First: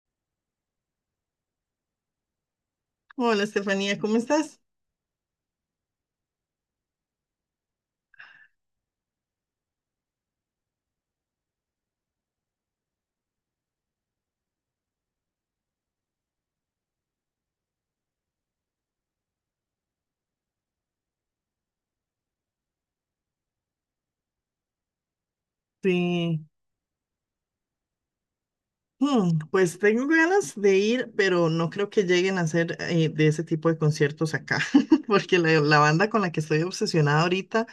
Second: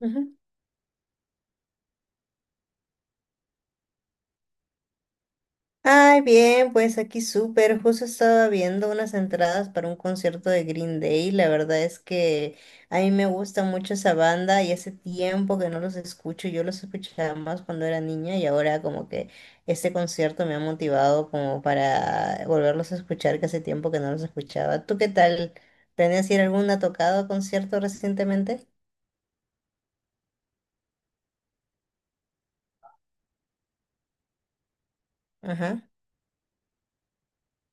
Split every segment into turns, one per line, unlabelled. Ujú.
Hola, Estefanía, ¿cómo estás?
Ay, bien, pues aquí súper. Justo estaba viendo unas entradas para un concierto de Green Day. La verdad es que a mí me gusta mucho esa banda y hace tiempo que no los escucho. Yo los escuchaba más cuando era niña y ahora como que este concierto me ha motivado como para volverlos a escuchar, que hace tiempo que no los escuchaba. ¿Tú qué tal? ¿Tenías ir
Sí.
a alguna tocada o concierto recientemente?
Pues tengo ganas de ir, pero no creo que lleguen a hacer de ese tipo de conciertos acá, porque la
Ajá.
banda con la que estoy obsesionada ahorita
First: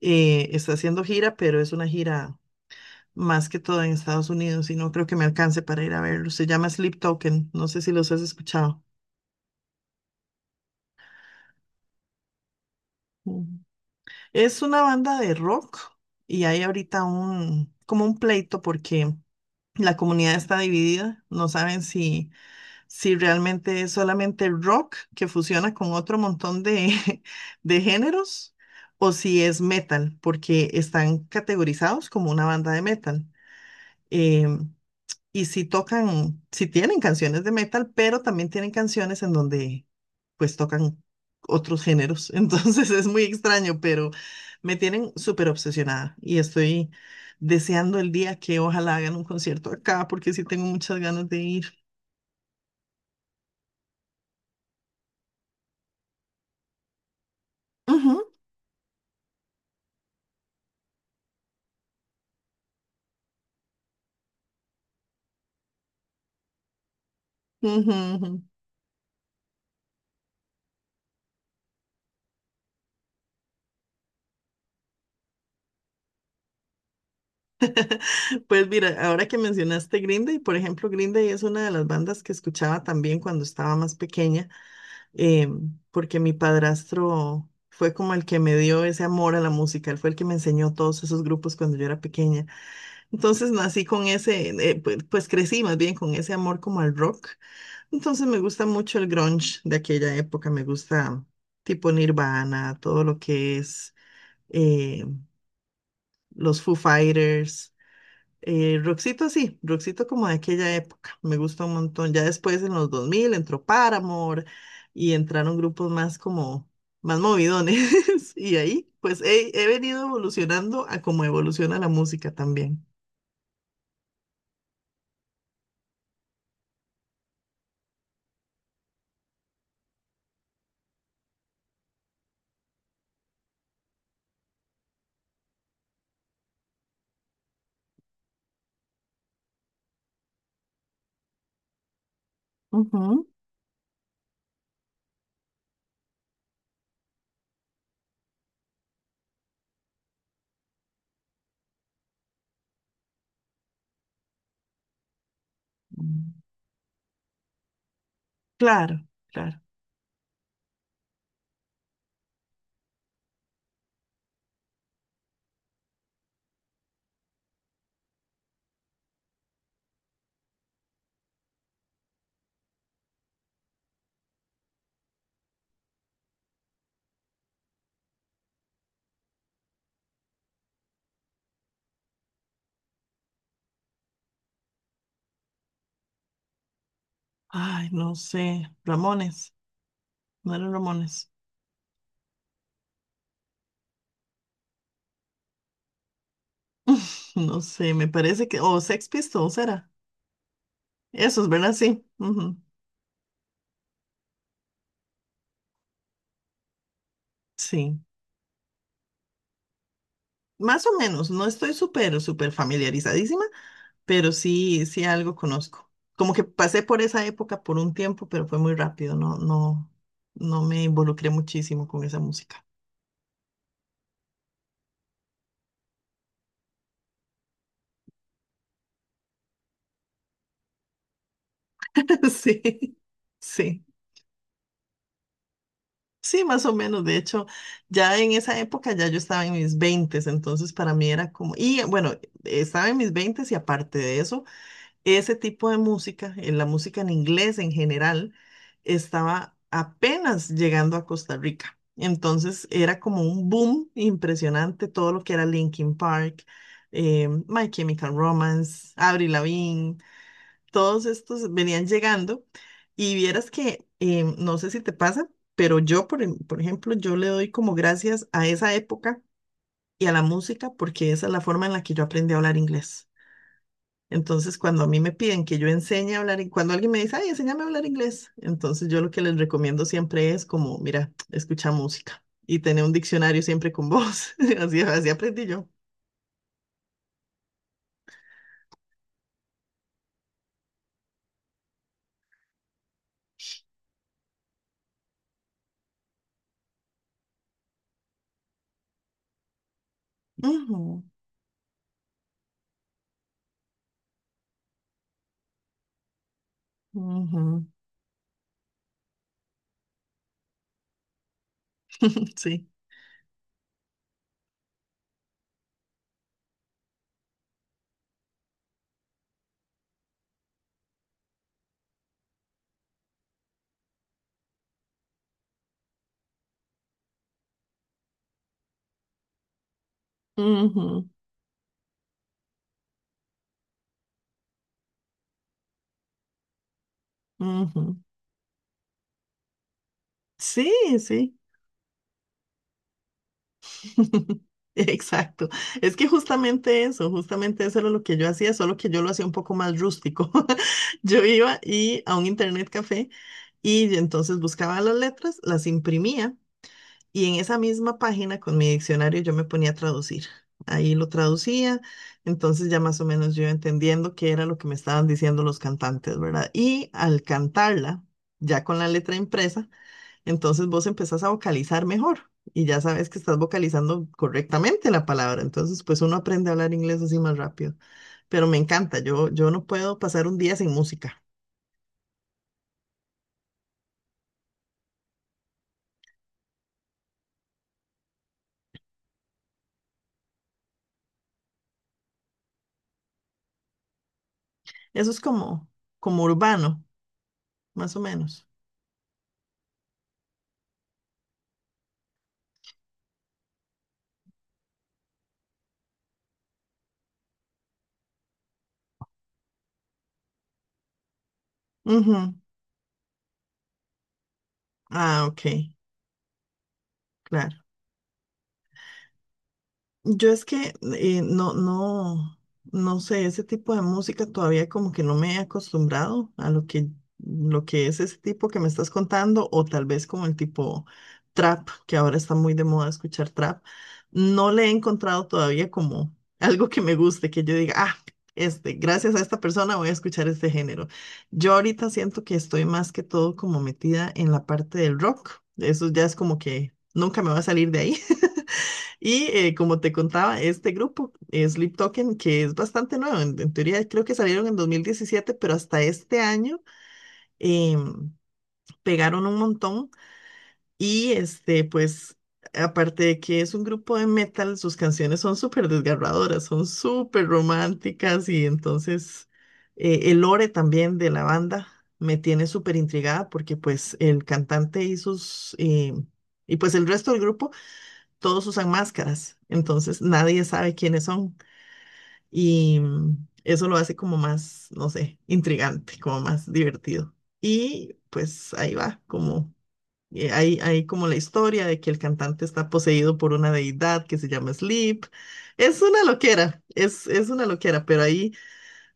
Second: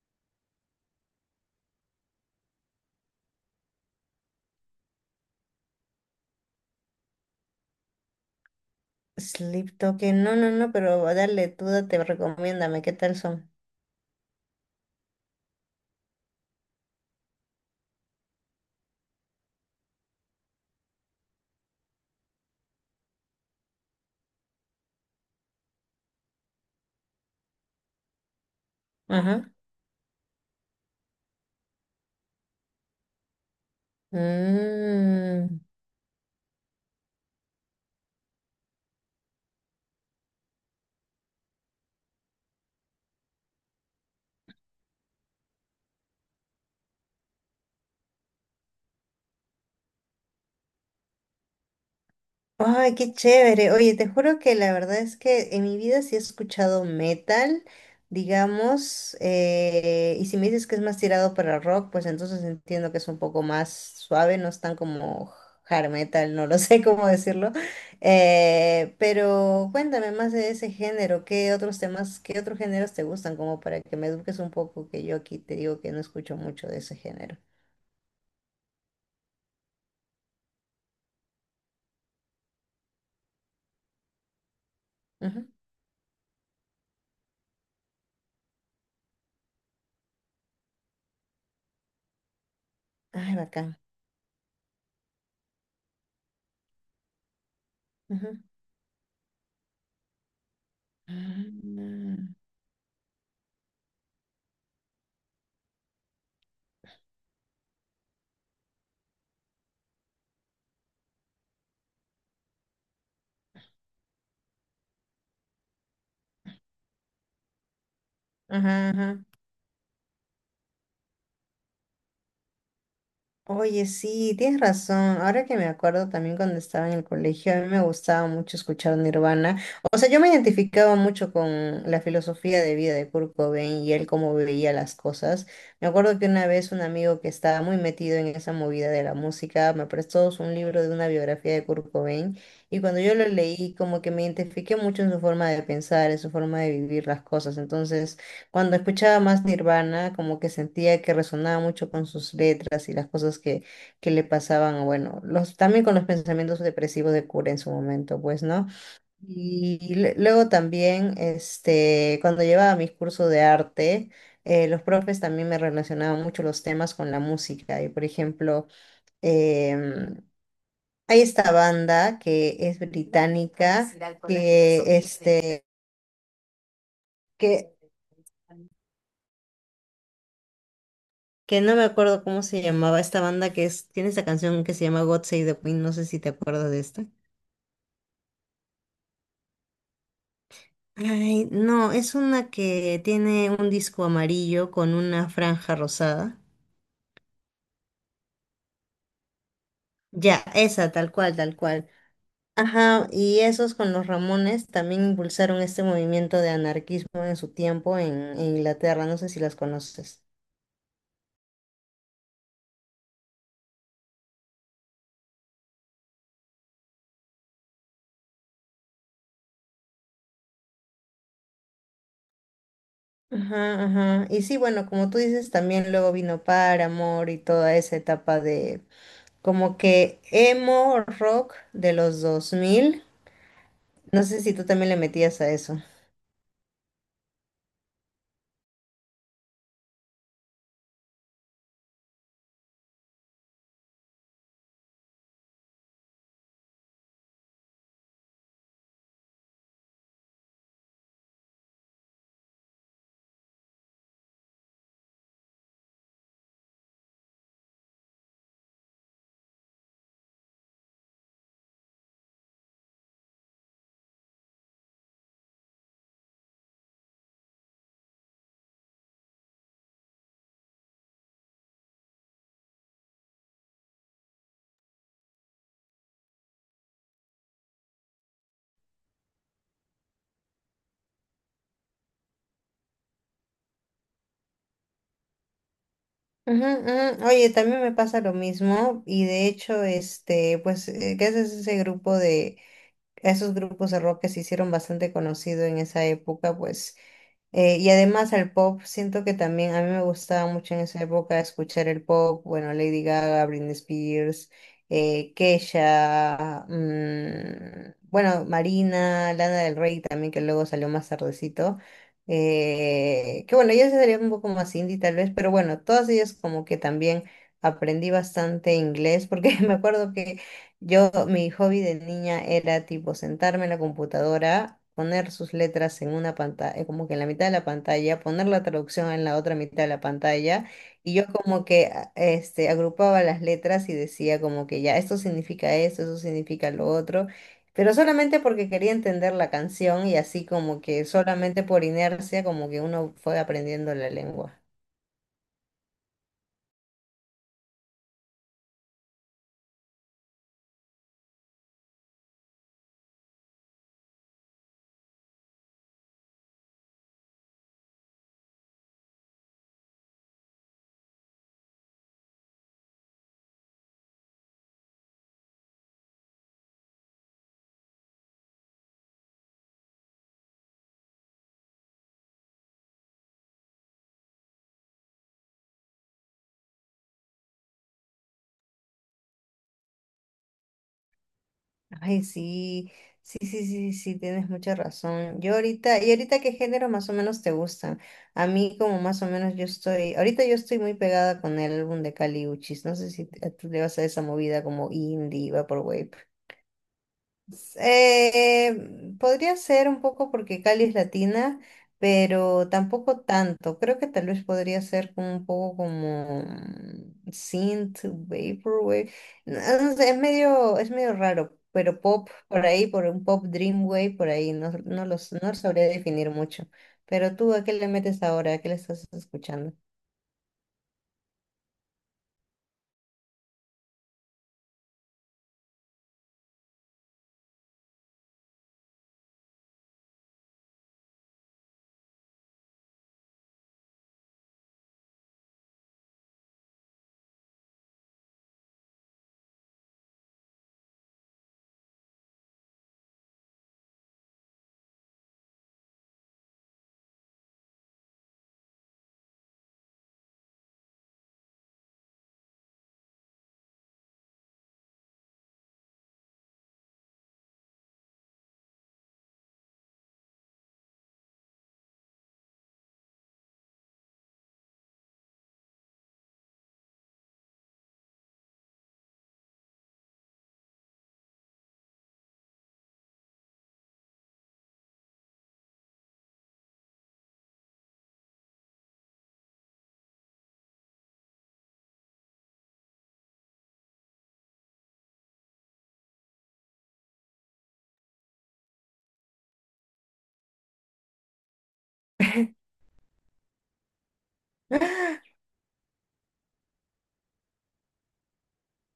está haciendo gira, pero es una gira más que todo en Estados Unidos y no creo que me alcance para ir a verlo. Se llama Sleep Token, no sé si los has escuchado.
Sleep Token. No, no, no, pero dale, tú te recomiéndame. ¿Qué tal son?
Mm. Es una banda de rock y hay ahorita como un pleito porque la comunidad está dividida, no saben si si realmente es solamente rock que fusiona con otro montón de, de géneros, o si
Ajá.
es metal, porque están categorizados como una banda de metal. Em, y
Mm.
si tocan, si tienen canciones de metal, pero también tienen canciones en donde pues tocan otros géneros. Entonces es muy extraño, pero me tienen súper obsesionada y estoy deseando el día que ojalá hagan un concierto acá, porque sí tengo muchas ganas de ir.
Ay, qué chévere. Oye, te juro que la verdad es que en mi vida sí he escuchado metal,
Ujú,
digamos, y si me dices que es más tirado para rock, pues entonces entiendo que es un poco más suave, no es tan como hard metal, no lo sé cómo decirlo.
ujú, ujú.
Pero cuéntame más de ese género, ¿qué otros temas, qué otros géneros te gustan? Como para que me eduques un poco, que yo aquí te digo que no escucho mucho de ese género.
Pues mira, ahora que mencionaste Green Day, por ejemplo, Green Day es una de las bandas que escuchaba también cuando estaba más pequeña, eh,
Ujú.
porque mi padrastro fue como el que me dio ese amor a la música, él fue el que me enseñó todos esos grupos cuando yo era pequeña.
Ay,
Entonces
bacán.
nací con ese, pues crecí más bien con ese amor como al rock. Entonces me gusta mucho el grunge de aquella época, me gusta tipo
Ah.
Nirvana, todo lo que es eh, los Foo Fighters. Roxito sí, Roxito como de aquella época, me gusta un montón. Ya después en los 2000 entró Paramore y entraron grupos más como, más movidones. Y ahí
Ajá,
pues
ajá.
he venido evolucionando a como evoluciona la música también.
Oye, sí, tienes razón. Ahora que me acuerdo también cuando estaba en el colegio, a mí me gustaba mucho escuchar Nirvana. O sea, yo me identificaba mucho con la filosofía de vida de Kurt Cobain y él cómo veía las cosas. Me acuerdo que una vez un amigo que estaba muy metido en esa movida de la música me prestó un libro de una biografía de Kurt Cobain y cuando yo
Ujú.
lo leí como que me identifiqué mucho en su forma de pensar, en su forma de vivir las cosas. Entonces... Cuando escuchaba más Nirvana, como que sentía que resonaba mucho con sus letras y las cosas que le pasaban, bueno, los, también con los
Mm.
pensamientos depresivos de Cura en su momento, pues, ¿no?
Claro, claro.
Luego también, este, cuando llevaba mis cursos de arte, los profes también me relacionaban mucho los temas con la música. Y, por ejemplo, em, hay esta banda que es británica, que, este, que que no me acuerdo cómo se llamaba esta banda que es, tiene esta canción que se llama God Save the Queen, no sé si te acuerdas de esta.
Ay, no sé, Ramones, no eran Ramones.
Ay, no, es una que tiene un disco amarillo con una franja rosada.
No sé, me parece que, o Sex Pistols era.
Ya, esa, tal cual,
Esos,
tal
¿verdad?
cual.
Sí. Ujú.
Ajá, y esos con los Ramones también impulsaron este movimiento de anarquismo en su tiempo
Sí.
en Inglaterra, no sé si las conoces.
Más o menos, no estoy súper, súper familiarizadísima, pero sí, sí algo conozco. Como que pasé por esa época por un tiempo, pero fue muy rápido, no, no, no me involucré muchísimo con esa música.
Ajá, ajá. Y sí, bueno, como tú dices, también luego vino Paramore y toda esa etapa de como que emo rock de los dos
Sí,
mil.
sí,
No sé si tú también le metías a eso.
sí, más o menos. De hecho, ya en esa época ya yo estaba en mis veintes, entonces para mí era como, y bueno, estaba en mis veintes y aparte de eso ese tipo de música, en la música en inglés en general, estaba apenas llegando a Costa Rica. Entonces era como un boom impresionante todo lo que era Linkin Park, My Chemical Romance, Avril Lavigne, todos estos venían llegando. Y vieras que, no sé si te pasa, pero por ejemplo, yo le doy como gracias a esa época y a la música porque esa es la forma en la que yo aprendí a hablar inglés. Entonces, cuando a mí me piden que yo enseñe a hablar, cuando alguien me dice, ay, enséñame a hablar inglés, entonces yo lo que les recomiendo siempre es como, mira, escucha música y tener un diccionario siempre con vos. Así, así aprendí yo.
Ujú, ujú. Oye, también me pasa lo mismo y de hecho, este, pues, gracias a a esos grupos de rock que se hicieron bastante conocido en esa época, pues. Y además al pop, siento que también a mí me gustaba mucho en esa
Ujú,
época escuchar el pop, bueno, Lady Gaga, Britney Spears, Kesha,
ujú.
bueno, Marina, Lana del Rey también, que luego salió más tardecito,
Sí.
que bueno, ella sería un poco más indie tal vez, pero bueno, todas ellas como que también aprendí bastante inglés, porque me acuerdo que yo, mi hobby de niña era tipo sentarme en la computadora, poner sus letras en una pantalla, como que en la mitad de la pantalla, poner la traducción en la otra mitad de la pantalla,
Ujú,
y yo como que este, agrupaba las letras y decía como que ya, esto significa esto, eso significa lo otro, pero
ujú.
solamente porque quería entender la canción y así
Sí,
como que
sí.
solamente por inercia como que uno fue aprendiendo la lengua.
Exacto. Es que justamente eso era lo que yo hacía, solo que yo lo hacía un poco más rústico. Yo iba y a un internet café y entonces buscaba las letras, las imprimía y en esa misma página con mi diccionario yo me ponía a traducir. Ahí lo traducía, entonces ya más o menos yo iba entendiendo qué era lo que me estaban diciendo los cantantes, ¿verdad? Y al cantarla, ya con la letra impresa, entonces vos empezás a vocalizar mejor y ya sabes que estás vocalizando correctamente la palabra. Entonces, pues uno aprende a hablar inglés así más rápido. Pero me encanta, yo no puedo pasar un día sin música.
Ay, sí, sí, sí, sí, sí, tienes mucha razón. Yo ahorita, ¿y ahorita qué género más o menos te gustan? A mí como más o menos ahorita yo estoy muy pegada con el álbum de Kali Uchis, no sé si tú le vas a esa movida como
Eso es
indie,
como,
vaporwave.
como urbano, más o menos.
Podría ser un poco porque Cali es latina, pero tampoco tanto. Creo que tal vez podría ser como un poco como mm, synth, vaporwave. No, no sé, es medio raro, pero pop
Ujú.
por ahí, por un pop dreamwave por ahí,
Ah, ok,
no sabría definir mucho. Pero tú,
claro.
¿a qué le metes ahora? ¿A qué le estás escuchando?
Yo es que eh, no, no, no sé, ese tipo de música todavía como que no me he acostumbrado a lo que es ese tipo que me estás contando, o tal vez como el tipo trap, que ahora está muy de moda escuchar trap. No le he encontrado todavía como algo que me guste, que yo diga, ah, este, gracias a esta persona voy a escuchar este género. Yo ahorita siento que estoy más que todo como metida en la parte del rock. Eso ya es como que nunca me va a salir de ahí. Y como te contaba, este grupo, Sleep Token, que es bastante nuevo, en teoría creo que salieron en 2017, pero hasta este año em, pegaron un montón. Y este, pues, aparte de que es un grupo de metal, sus canciones son súper desgarradoras, son súper románticas y entonces el lore también de la banda me tiene súper intrigada porque pues el cantante y sus... y pues el resto del grupo todos usan máscaras, entonces nadie sabe quiénes son y mm, eso lo hace como más, no sé, intrigante, como más divertido. Y pues ahí va, como hay como la historia de que el cantante está poseído por una deidad que se llama Sleep. Es una loquera, es una loquera, pero ahí,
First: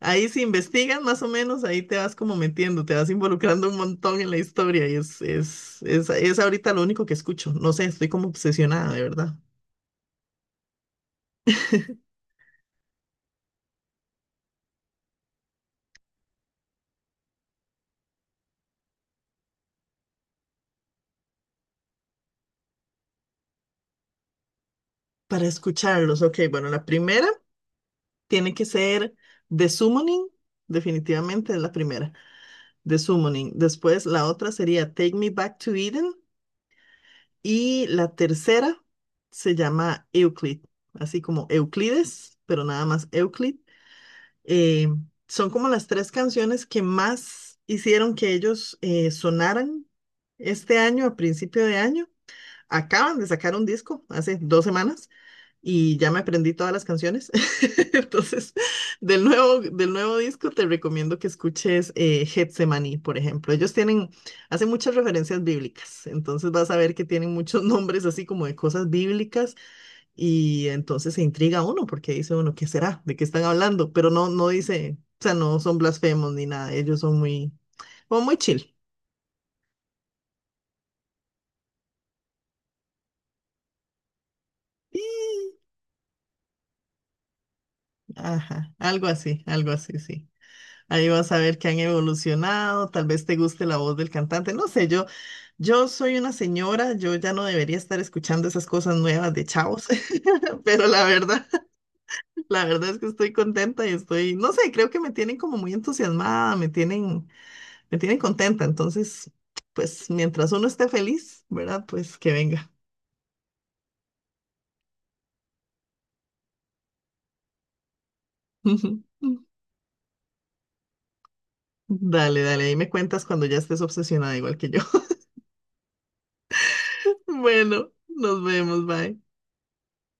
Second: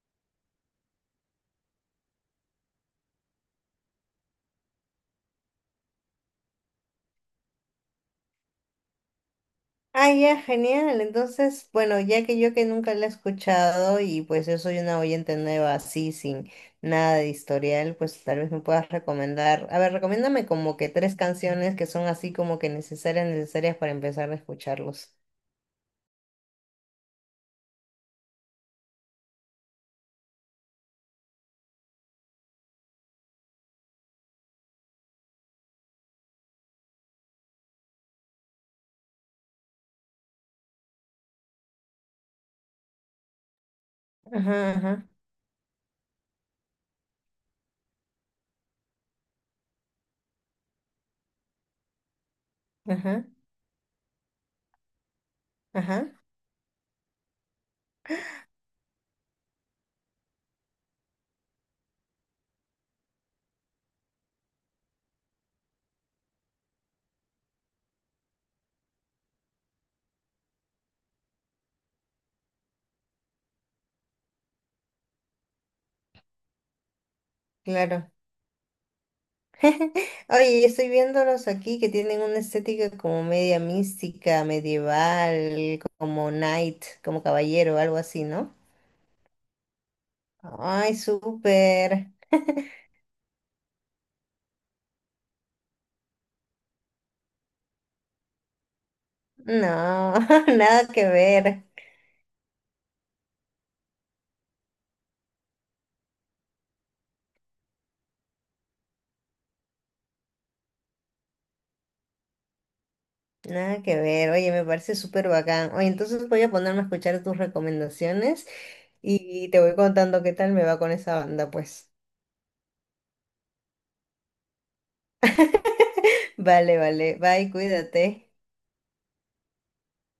ahí si investigas más o menos, ahí te vas como metiendo, te vas involucrando un montón en la historia y es ahorita lo único que escucho. No sé, estoy como obsesionada, de verdad.
Ah, ya, genial. Entonces, bueno, ya que yo que nunca la he escuchado y pues yo soy una oyente nueva así, sin nada de historial, pues tal vez me puedas recomendar. A ver, recomiéndame como que tres canciones que son así como que necesarias, necesarias para empezar a escucharlos.
Para escucharlos, ok, bueno, la primera tiene que ser The Summoning, definitivamente es la primera, The Summoning. Después la otra sería Take Me Back to Eden y la tercera se llama Euclid, así como Euclides, pero nada más Euclid.
Ajá,
Eh,
ajá,
son como las tres canciones que más hicieron que ellos sonaran este año, a principio de año. Acaban
ajá,
de sacar un disco hace 2 semanas. Y
ajá,
ya me aprendí todas las canciones. Entonces, del nuevo disco te recomiendo que escuches Getsemaní, por ejemplo. Ellos tienen, hacen muchas referencias bíblicas, entonces vas a ver que tienen muchos nombres así como de cosas bíblicas y entonces se intriga uno porque dice uno, ¿qué será? ¿De qué están hablando? Pero no, no dice, o sea, no son blasfemos ni nada, ellos son muy,
claro.
como muy chill.
Oye, yo estoy viéndolos aquí que tienen una estética como media mística,
Y-
medieval, como knight, como caballero, algo así, ¿no?
Ajá, algo así, sí.
Ay,
Ahí vas a ver que han
súper.
evolucionado, tal vez te guste la voz del cantante, no sé, yo soy una señora, yo ya no debería estar escuchando esas cosas nuevas de chavos,
No,
pero
nada
la
que
verdad,
ver,
la verdad es que estoy contenta y estoy, no sé, creo que me tienen como muy entusiasmada, me tienen contenta, entonces, pues mientras uno esté feliz, ¿verdad? Pues que venga.
nada que ver. Oye, me parece súper bacán. Oye, entonces voy a ponerme a escuchar tus recomendaciones y te voy contando qué tal me va con esa banda, pues.
Dale, dale, ahí me cuentas cuando ya estés obsesionada igual que yo.
Vale, vale. Bye,
Bueno, nos
cuídate.
vemos, bye.